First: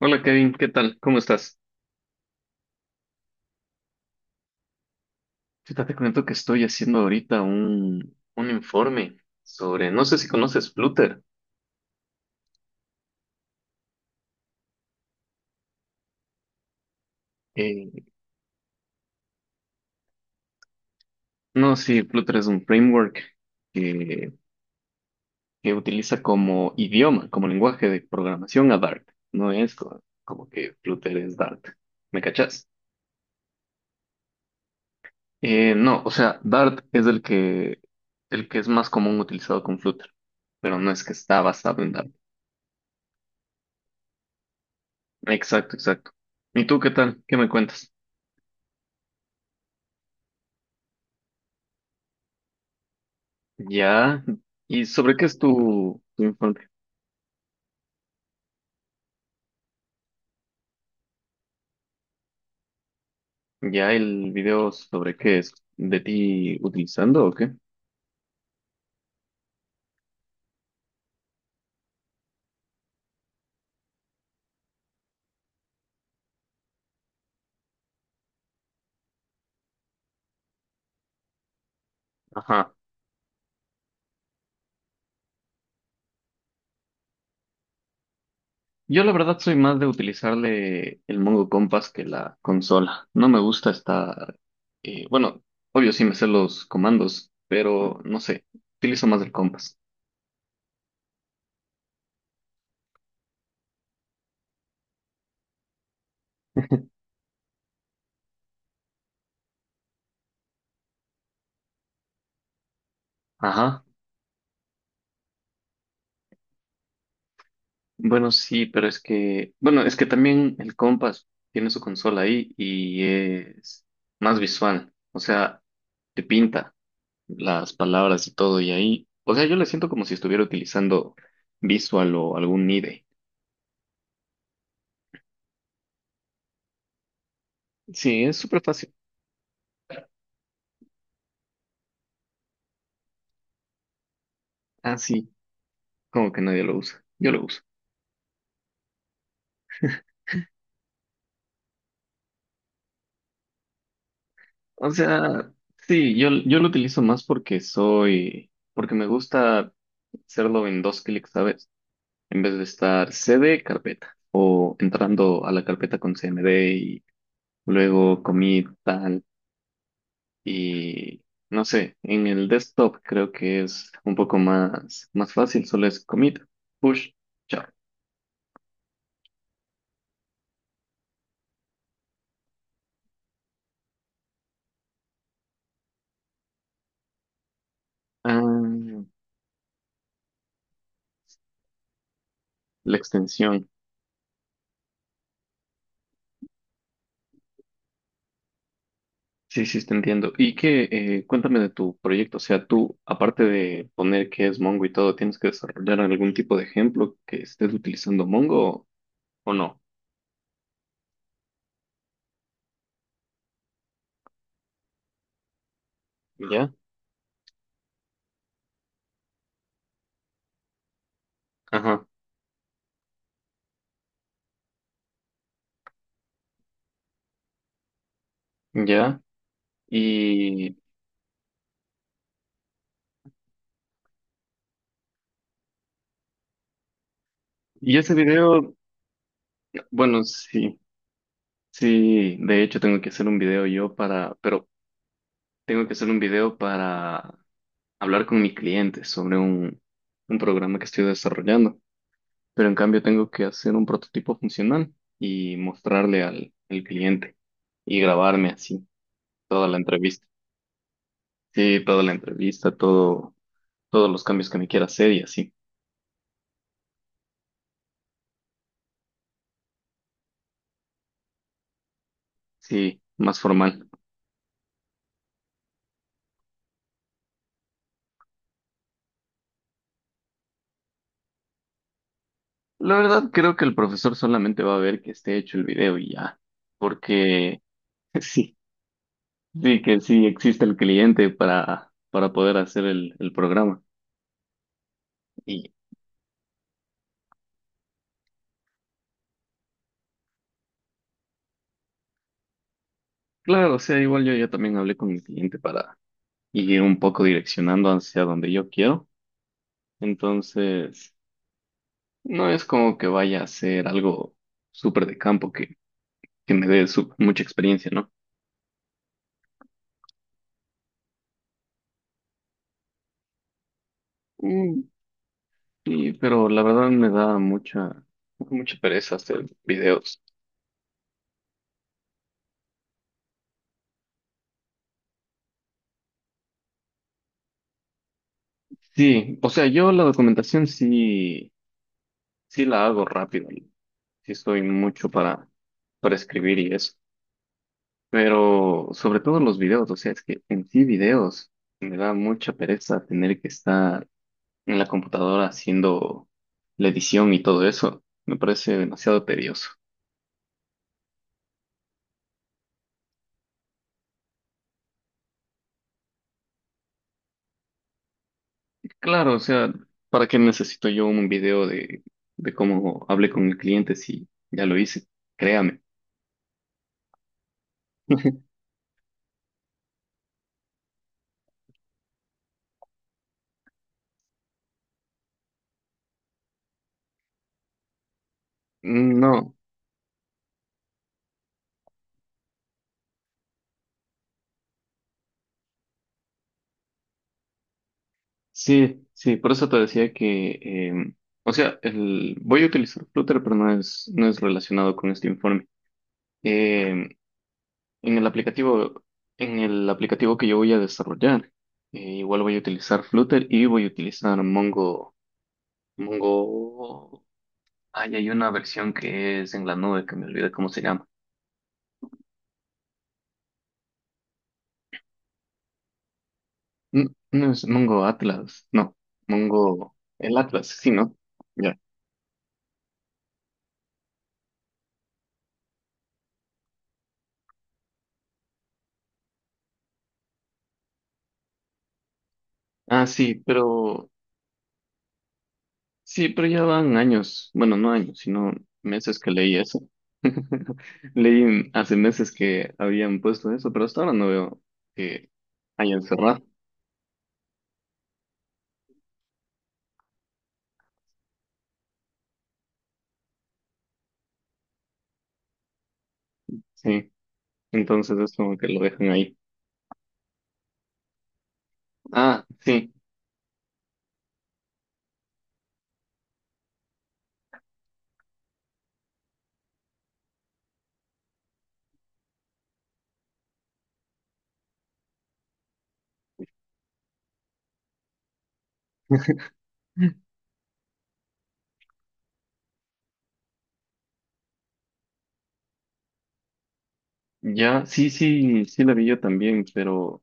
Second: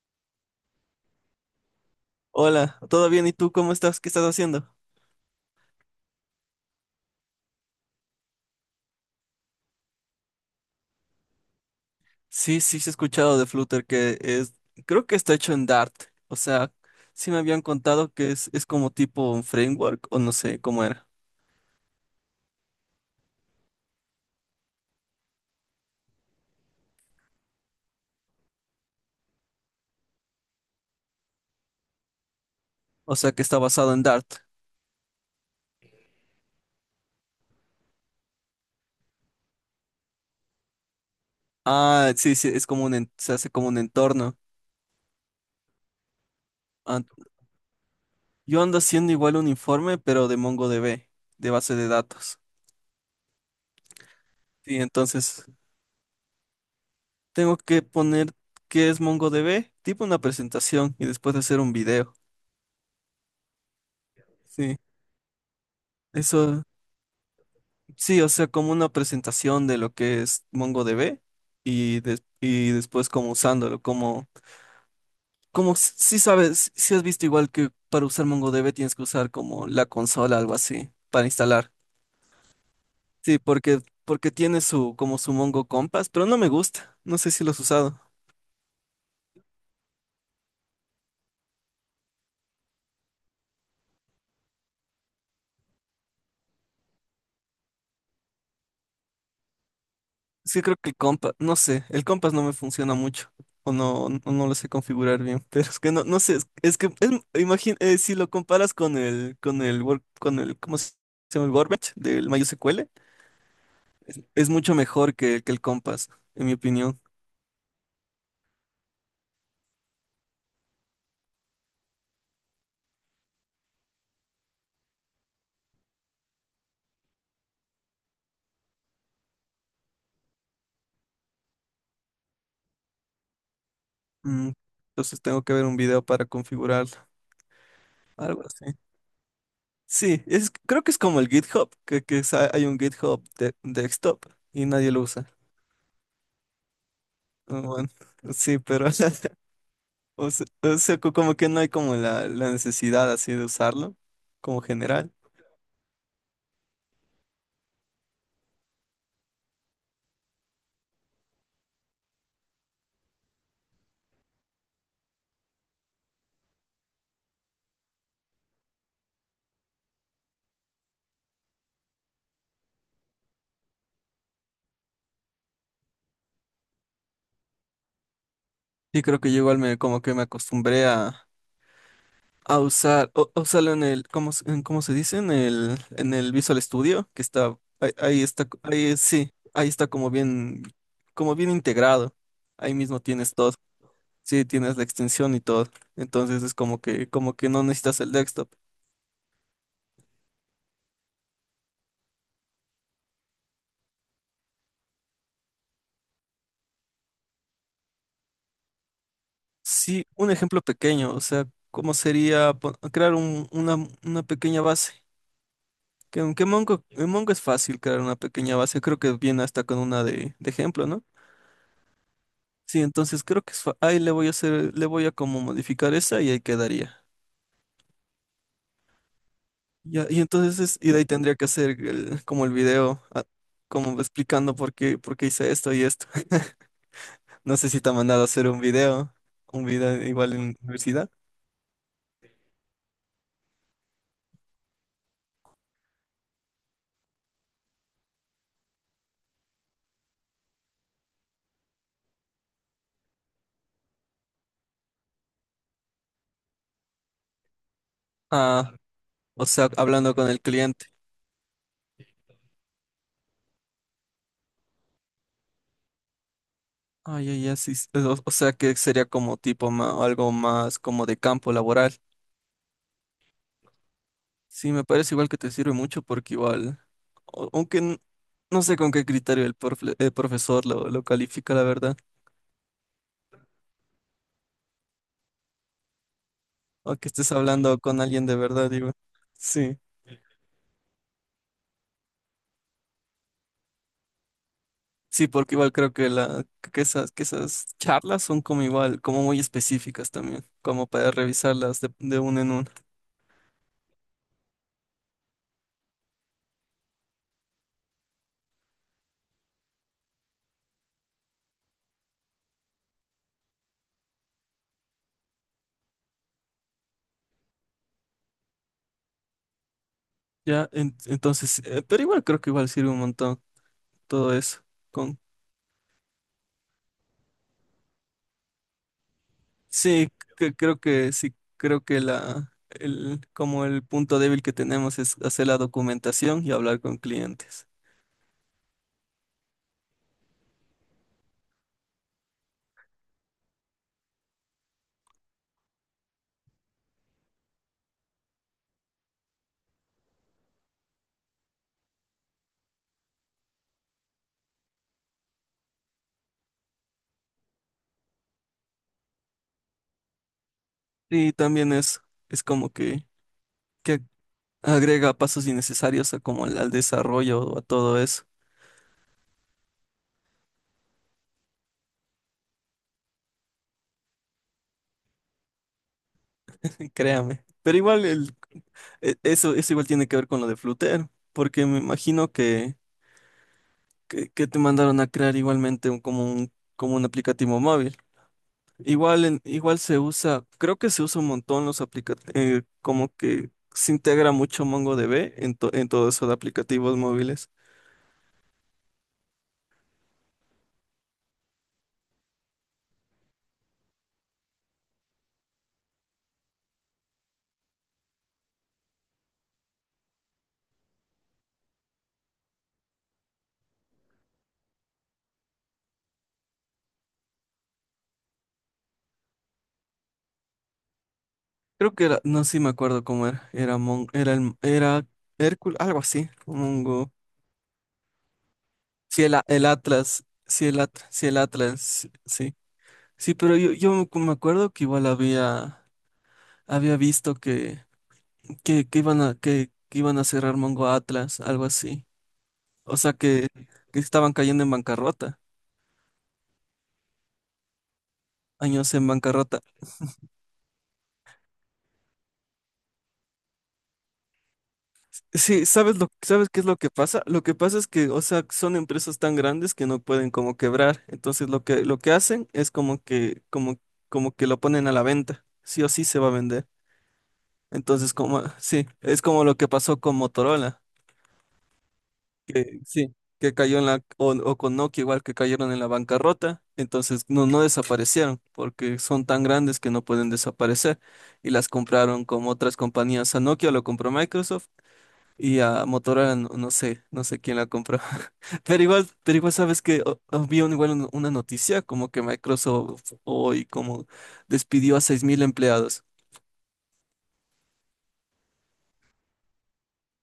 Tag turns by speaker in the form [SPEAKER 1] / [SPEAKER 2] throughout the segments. [SPEAKER 1] Hola Kevin, ¿qué tal? ¿Cómo estás?
[SPEAKER 2] Hola, ¿todo bien? ¿Y tú cómo estás? ¿Qué estás haciendo?
[SPEAKER 1] Chuta, te comento que estoy haciendo ahorita un informe sobre, no sé si conoces Flutter.
[SPEAKER 2] Sí, sí, sí he escuchado de Flutter que es, creo que está hecho en Dart. O sea, sí me habían
[SPEAKER 1] Eh,
[SPEAKER 2] contado que es como tipo un framework o no sé cómo era.
[SPEAKER 1] no, sí, Flutter es un framework que, que utiliza como idioma, como lenguaje de programación a Dart. No es como que Flutter es Dart. ¿Me cachas?
[SPEAKER 2] O sea, que está basado en Dart.
[SPEAKER 1] No, o sea, Dart es el el que es más común utilizado con Flutter, pero no es que está basado en Dart.
[SPEAKER 2] Ah, sí, sí, es como se hace como un entorno.
[SPEAKER 1] Exacto, exacto. ¿Y tú qué
[SPEAKER 2] Ah,
[SPEAKER 1] tal? ¿Qué me cuentas?
[SPEAKER 2] yo ando haciendo igual un informe, pero de MongoDB, de base de datos.
[SPEAKER 1] Ya.
[SPEAKER 2] Sí,
[SPEAKER 1] ¿Y sobre qué es
[SPEAKER 2] entonces
[SPEAKER 1] tu infancia?
[SPEAKER 2] tengo que poner qué es MongoDB, tipo una presentación y después hacer un video.
[SPEAKER 1] ¿Ya el video
[SPEAKER 2] Sí,
[SPEAKER 1] sobre qué es? ¿De ti
[SPEAKER 2] eso.
[SPEAKER 1] utilizando o qué?
[SPEAKER 2] Sí, o sea, como una presentación de lo que es MongoDB y después como usándolo, como si sabes, si has visto igual que para usar MongoDB tienes que usar como la consola, algo así, para instalar.
[SPEAKER 1] Ajá.
[SPEAKER 2] Sí, porque tiene su, como su Mongo Compass, pero no me gusta, no sé si lo has usado.
[SPEAKER 1] Yo la verdad soy más de utilizarle el Mongo Compass que la consola. No me gusta estar... eh, bueno, obvio sí me sé los comandos, pero no sé, utilizo más el Compass.
[SPEAKER 2] Sí, creo que el compa, no sé, el compás no me funciona mucho, o no lo sé configurar bien, pero es que no sé, imagina, si lo comparas con el, con el, ¿cómo se llama? El Workbench del MySQL,
[SPEAKER 1] Ajá.
[SPEAKER 2] es mucho mejor que el compás, en mi opinión.
[SPEAKER 1] Bueno, sí, pero es que... Bueno, es que también el Compass tiene su consola ahí y es más visual. O sea, te pinta las palabras y todo, y ahí, o sea, yo la siento como si estuviera utilizando Visual o algún IDE.
[SPEAKER 2] Mm, entonces tengo que ver un video para configurarlo,
[SPEAKER 1] Sí, es
[SPEAKER 2] algo
[SPEAKER 1] súper
[SPEAKER 2] así.
[SPEAKER 1] fácil.
[SPEAKER 2] Sí, creo que es como el GitHub, que hay un GitHub de desktop y nadie
[SPEAKER 1] Ah,
[SPEAKER 2] lo usa.
[SPEAKER 1] sí, como que nadie lo usa. Yo lo
[SPEAKER 2] Ah,
[SPEAKER 1] uso.
[SPEAKER 2] bueno, sí, pero. O sea, como que no hay como la necesidad así de usarlo, como
[SPEAKER 1] O
[SPEAKER 2] general.
[SPEAKER 1] sea, sí, yo lo utilizo más porque soy, porque me gusta hacerlo en dos clics, ¿sabes? En vez de estar c d carpeta, o entrando a la carpeta con CMD y luego commit, tal. Y no sé, en el desktop creo que es un poco más, más fácil, solo es commit, push, chao.
[SPEAKER 2] Y creo que yo igual como que me acostumbré a usar, o, a usarlo en el, ¿cómo se dice? En el Visual Studio, que está, ahí, ahí está, ahí
[SPEAKER 1] Ah,
[SPEAKER 2] sí, ahí está como bien integrado. Ahí
[SPEAKER 1] la
[SPEAKER 2] mismo tienes todo.
[SPEAKER 1] extensión.
[SPEAKER 2] Sí, tienes la extensión y todo. Entonces es como que no necesitas el desktop.
[SPEAKER 1] Sí, sí, te entiendo. Y que cuéntame de tu proyecto. O sea, tú, aparte de poner que es Mongo y todo, ¿tienes que desarrollar algún tipo de ejemplo que estés utilizando Mongo o no?
[SPEAKER 2] Sí, un ejemplo pequeño, o sea, ¿cómo sería crear una pequeña base? Que
[SPEAKER 1] ¿Ya?
[SPEAKER 2] Mongo, en Mongo es fácil crear una pequeña base, creo que viene hasta con una de ejemplo, ¿no?
[SPEAKER 1] Ajá,
[SPEAKER 2] Sí, entonces creo que ahí le voy a hacer, le voy a como modificar esa y ahí quedaría.
[SPEAKER 1] ya.
[SPEAKER 2] Ya, y entonces
[SPEAKER 1] Y,
[SPEAKER 2] y de ahí tendría que hacer como el video, como explicando por qué hice esto y esto. No sé si te ha
[SPEAKER 1] y ese
[SPEAKER 2] mandado a hacer un
[SPEAKER 1] video,
[SPEAKER 2] video, un video
[SPEAKER 1] bueno,
[SPEAKER 2] igual en la
[SPEAKER 1] sí,
[SPEAKER 2] universidad.
[SPEAKER 1] sí, de hecho tengo que hacer un video yo para, pero tengo que hacer un video para hablar con mi cliente sobre un programa que estoy desarrollando, pero en cambio tengo que hacer un prototipo funcional y mostrarle al, al cliente y grabarme
[SPEAKER 2] Ah,
[SPEAKER 1] así
[SPEAKER 2] o
[SPEAKER 1] toda
[SPEAKER 2] sea,
[SPEAKER 1] la
[SPEAKER 2] hablando
[SPEAKER 1] entrevista.
[SPEAKER 2] con el cliente.
[SPEAKER 1] Sí, toda la entrevista, todo, todos los cambios que me quiera hacer y así.
[SPEAKER 2] Ay, ay, ay, sí, sí, o sea que sería como tipo algo más como de campo laboral.
[SPEAKER 1] Sí, más formal.
[SPEAKER 2] Sí, me parece igual que te sirve mucho porque igual, aunque no sé con qué criterio el profesor lo califica, la verdad,
[SPEAKER 1] La verdad creo que el profesor solamente va a ver que esté hecho el video y ya,
[SPEAKER 2] o que estés
[SPEAKER 1] porque
[SPEAKER 2] hablando con alguien de
[SPEAKER 1] sí,
[SPEAKER 2] verdad, digo. Sí,
[SPEAKER 1] sí que sí existe el cliente para poder hacer el programa.
[SPEAKER 2] sí, porque
[SPEAKER 1] Y
[SPEAKER 2] igual creo que esas charlas son como igual, como muy específicas también, como para revisarlas de uno en uno.
[SPEAKER 1] claro, o sea, igual yo ya también hablé con mi cliente para ir un poco direccionando hacia donde yo quiero. Entonces, no es como que vaya a ser algo súper de campo que me dé su- mucha experiencia, ¿no?
[SPEAKER 2] Ya, entonces, pero igual creo que igual sirve un montón todo eso.
[SPEAKER 1] Mm, y pero la verdad me da mucha, mucha pereza hacer
[SPEAKER 2] Sí,
[SPEAKER 1] videos.
[SPEAKER 2] creo que sí, creo que como el punto débil que tenemos es hacer la documentación y hablar con clientes.
[SPEAKER 1] Sí, o sea, yo la documentación sí, sí la hago rápido. Sí estoy mucho para escribir y eso. Pero sobre todo los videos, o sea, es que en sí videos me da mucha pereza tener que estar en la computadora haciendo la edición y todo eso. Me parece demasiado tedioso.
[SPEAKER 2] Sí, también es como que agrega pasos innecesarios a como al desarrollo o a todo eso,
[SPEAKER 1] Claro, o sea, ¿para qué necesito yo un video de cómo hablé con el cliente si ya lo hice? Créame.
[SPEAKER 2] créame. Pero igual eso igual tiene que ver con lo de Flutter, porque me imagino que te mandaron a crear igualmente como un aplicativo móvil.
[SPEAKER 1] Mm,
[SPEAKER 2] Igual,
[SPEAKER 1] no,
[SPEAKER 2] igual se usa, creo que se usa un montón los aplicativos, como que se integra mucho MongoDB en todo eso de aplicativos móviles.
[SPEAKER 1] sí, sí, por eso te decía que, o sea, el, voy a utilizar Flutter, pero no es, no es relacionado con este informe. Em, En el aplicativo, en el aplicativo que yo voy a desarrollar, igual voy a utilizar Flutter y voy a utilizar Mongo. Mongo. Ay, hay una versión que es en la nube que me olvidé cómo se llama.
[SPEAKER 2] Creo que era, no sé sí me acuerdo cómo era, era Hércules, algo así, Mongo.
[SPEAKER 1] N- No, es Mongo Atlas, no.
[SPEAKER 2] Sí, el
[SPEAKER 1] Mongo.
[SPEAKER 2] Atlas,
[SPEAKER 1] El Atlas,
[SPEAKER 2] sí,
[SPEAKER 1] sí, ¿no?
[SPEAKER 2] Sí, el
[SPEAKER 1] Ya.
[SPEAKER 2] Atlas, sí. Sí, pero yo me acuerdo que igual había visto que iban a cerrar Mongo Atlas, algo así. O
[SPEAKER 1] Ah,
[SPEAKER 2] sea
[SPEAKER 1] sí,
[SPEAKER 2] que
[SPEAKER 1] pero.
[SPEAKER 2] estaban cayendo en bancarrota.
[SPEAKER 1] Sí, pero ya van años. Bueno, no años, sino
[SPEAKER 2] Años en
[SPEAKER 1] meses que leí
[SPEAKER 2] bancarrota.
[SPEAKER 1] eso. Leí hace meses que habían puesto eso, pero hasta ahora no veo que
[SPEAKER 2] Sí,
[SPEAKER 1] hayan cerrado.
[SPEAKER 2] sabes qué es lo que pasa? Lo que pasa es que, o sea, son empresas tan grandes que no pueden como quebrar. Entonces lo que hacen es como que lo ponen a la venta. Sí o sí se va a vender.
[SPEAKER 1] Sí.
[SPEAKER 2] Entonces,
[SPEAKER 1] Entonces es como que lo
[SPEAKER 2] sí,
[SPEAKER 1] dejan
[SPEAKER 2] es
[SPEAKER 1] ahí.
[SPEAKER 2] como lo que pasó con Motorola,
[SPEAKER 1] Ah,
[SPEAKER 2] que
[SPEAKER 1] sí.
[SPEAKER 2] sí, que cayó o con Nokia igual que cayeron en la bancarrota. Entonces, no, desaparecieron porque son tan grandes que no pueden desaparecer. Y las compraron como otras compañías. A Nokia lo compró Microsoft. Y a Motorola no, no sé quién la compró. Pero igual sabes que había igual una noticia como que Microsoft hoy como despidió a 6.000 empleados.
[SPEAKER 1] Ya, sí, sí, sí la vi yo también,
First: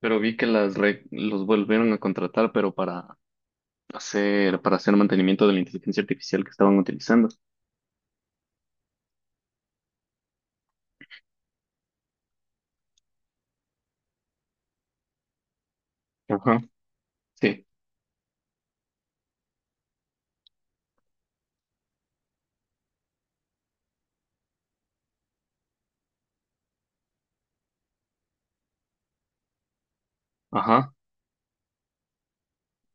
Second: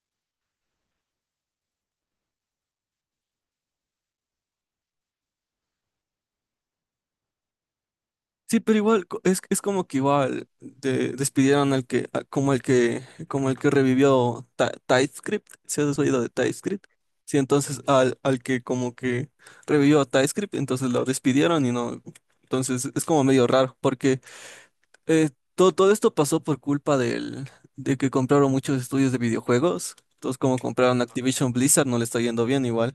[SPEAKER 1] pero vi que las re- los volvieron a contratar, pero para hacer mantenimiento de la inteligencia artificial que estaban utilizando.
[SPEAKER 2] Sí, pero igual es como que igual despidieron al que a- como el que revivió TypeScript, si has oído de
[SPEAKER 1] Ajá,
[SPEAKER 2] TypeScript. Sí,
[SPEAKER 1] sí,
[SPEAKER 2] entonces al que como que revivió a TypeScript, entonces lo despidieron y no, entonces es como medio raro porque. Eh, todo esto pasó por culpa de que compraron muchos estudios de videojuegos. Entonces, como
[SPEAKER 1] ajá,
[SPEAKER 2] compraron Activision Blizzard, no le está yendo bien igual.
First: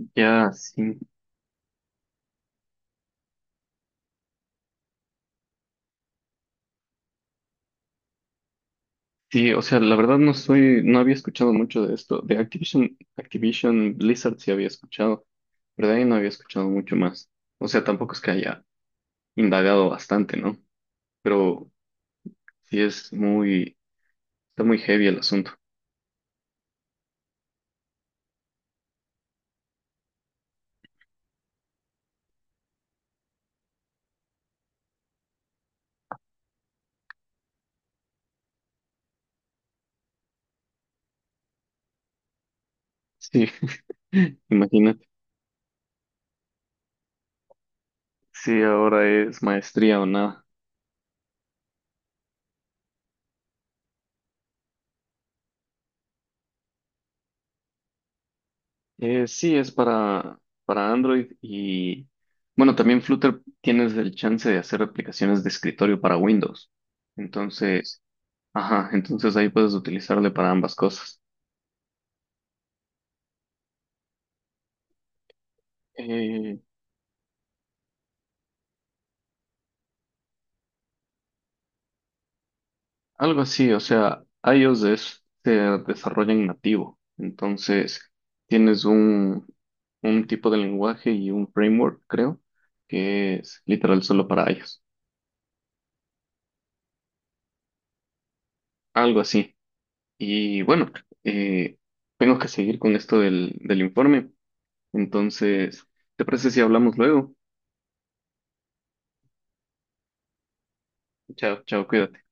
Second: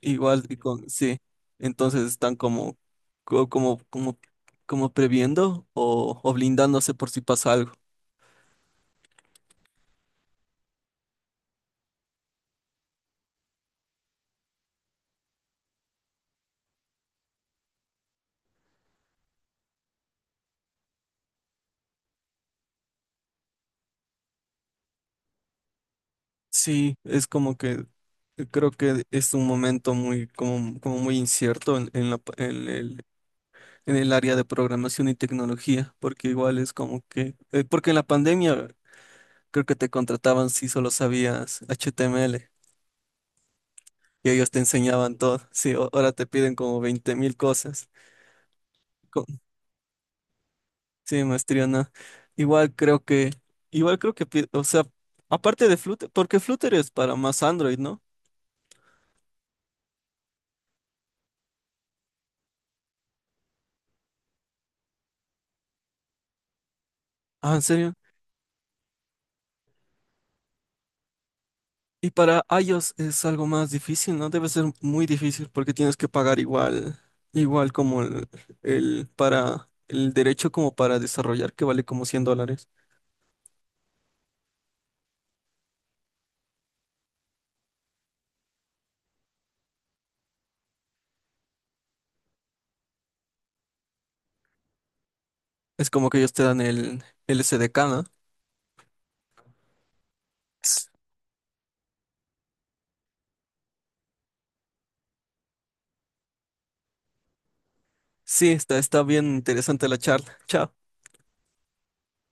[SPEAKER 2] Igual,
[SPEAKER 1] ya,
[SPEAKER 2] y con,
[SPEAKER 1] sí.
[SPEAKER 2] sí. Entonces están como, co- como, como, como previendo o blindándose por si pasa algo.
[SPEAKER 1] Sí, o sea, la verdad no soy, no había escuchado mucho de esto. De Activision, Activision Blizzard sí había escuchado, pero de ahí no había escuchado mucho más. O sea, tampoco es que haya indagado bastante, ¿no? Pero sí es muy... Está muy heavy el asunto.
[SPEAKER 2] Sí, es como que creo que es un momento muy, como muy incierto en la pa- en el área de programación y tecnología, porque igual es como que, porque en la pandemia. Creo que te contrataban si solo sabías HTML
[SPEAKER 1] Sí,
[SPEAKER 2] y ellos te
[SPEAKER 1] imagínate.
[SPEAKER 2] enseñaban todo. Sí, ahora te piden como 20 mil cosas.
[SPEAKER 1] Sí, ahora
[SPEAKER 2] Co-
[SPEAKER 1] es maestría o nada.
[SPEAKER 2] Sí, maestría, no. Igual creo que, igual creo que, o sea, aparte de Flutter, porque Flutter es para más Android, ¿no?
[SPEAKER 1] Sí, es para Android y bueno, también Flutter tienes el chance de hacer aplicaciones de escritorio para Windows.
[SPEAKER 2] Ah, ¿en serio?
[SPEAKER 1] Entonces, ajá, entonces ahí puedes utilizarle para ambas cosas.
[SPEAKER 2] Y para iOS es algo más difícil, ¿no? Debe ser muy difícil porque tienes que pagar
[SPEAKER 1] Eh,
[SPEAKER 2] igual como el para el derecho como para desarrollar que vale como $100.
[SPEAKER 1] Algo así, o sea, iOS es- se desarrolla en nativo, entonces tienes un tipo de lenguaje y un framework, creo, que es literal solo para iOS,
[SPEAKER 2] Es como que ellos te dan el SDK, ¿no?
[SPEAKER 1] algo así. Y bueno, eh, tengo que seguir con esto del, del informe, entonces, ¿te parece si hablamos luego?
[SPEAKER 2] Sí, está bien interesante la charla. Chao.
[SPEAKER 1] Chao, chao, cuídate.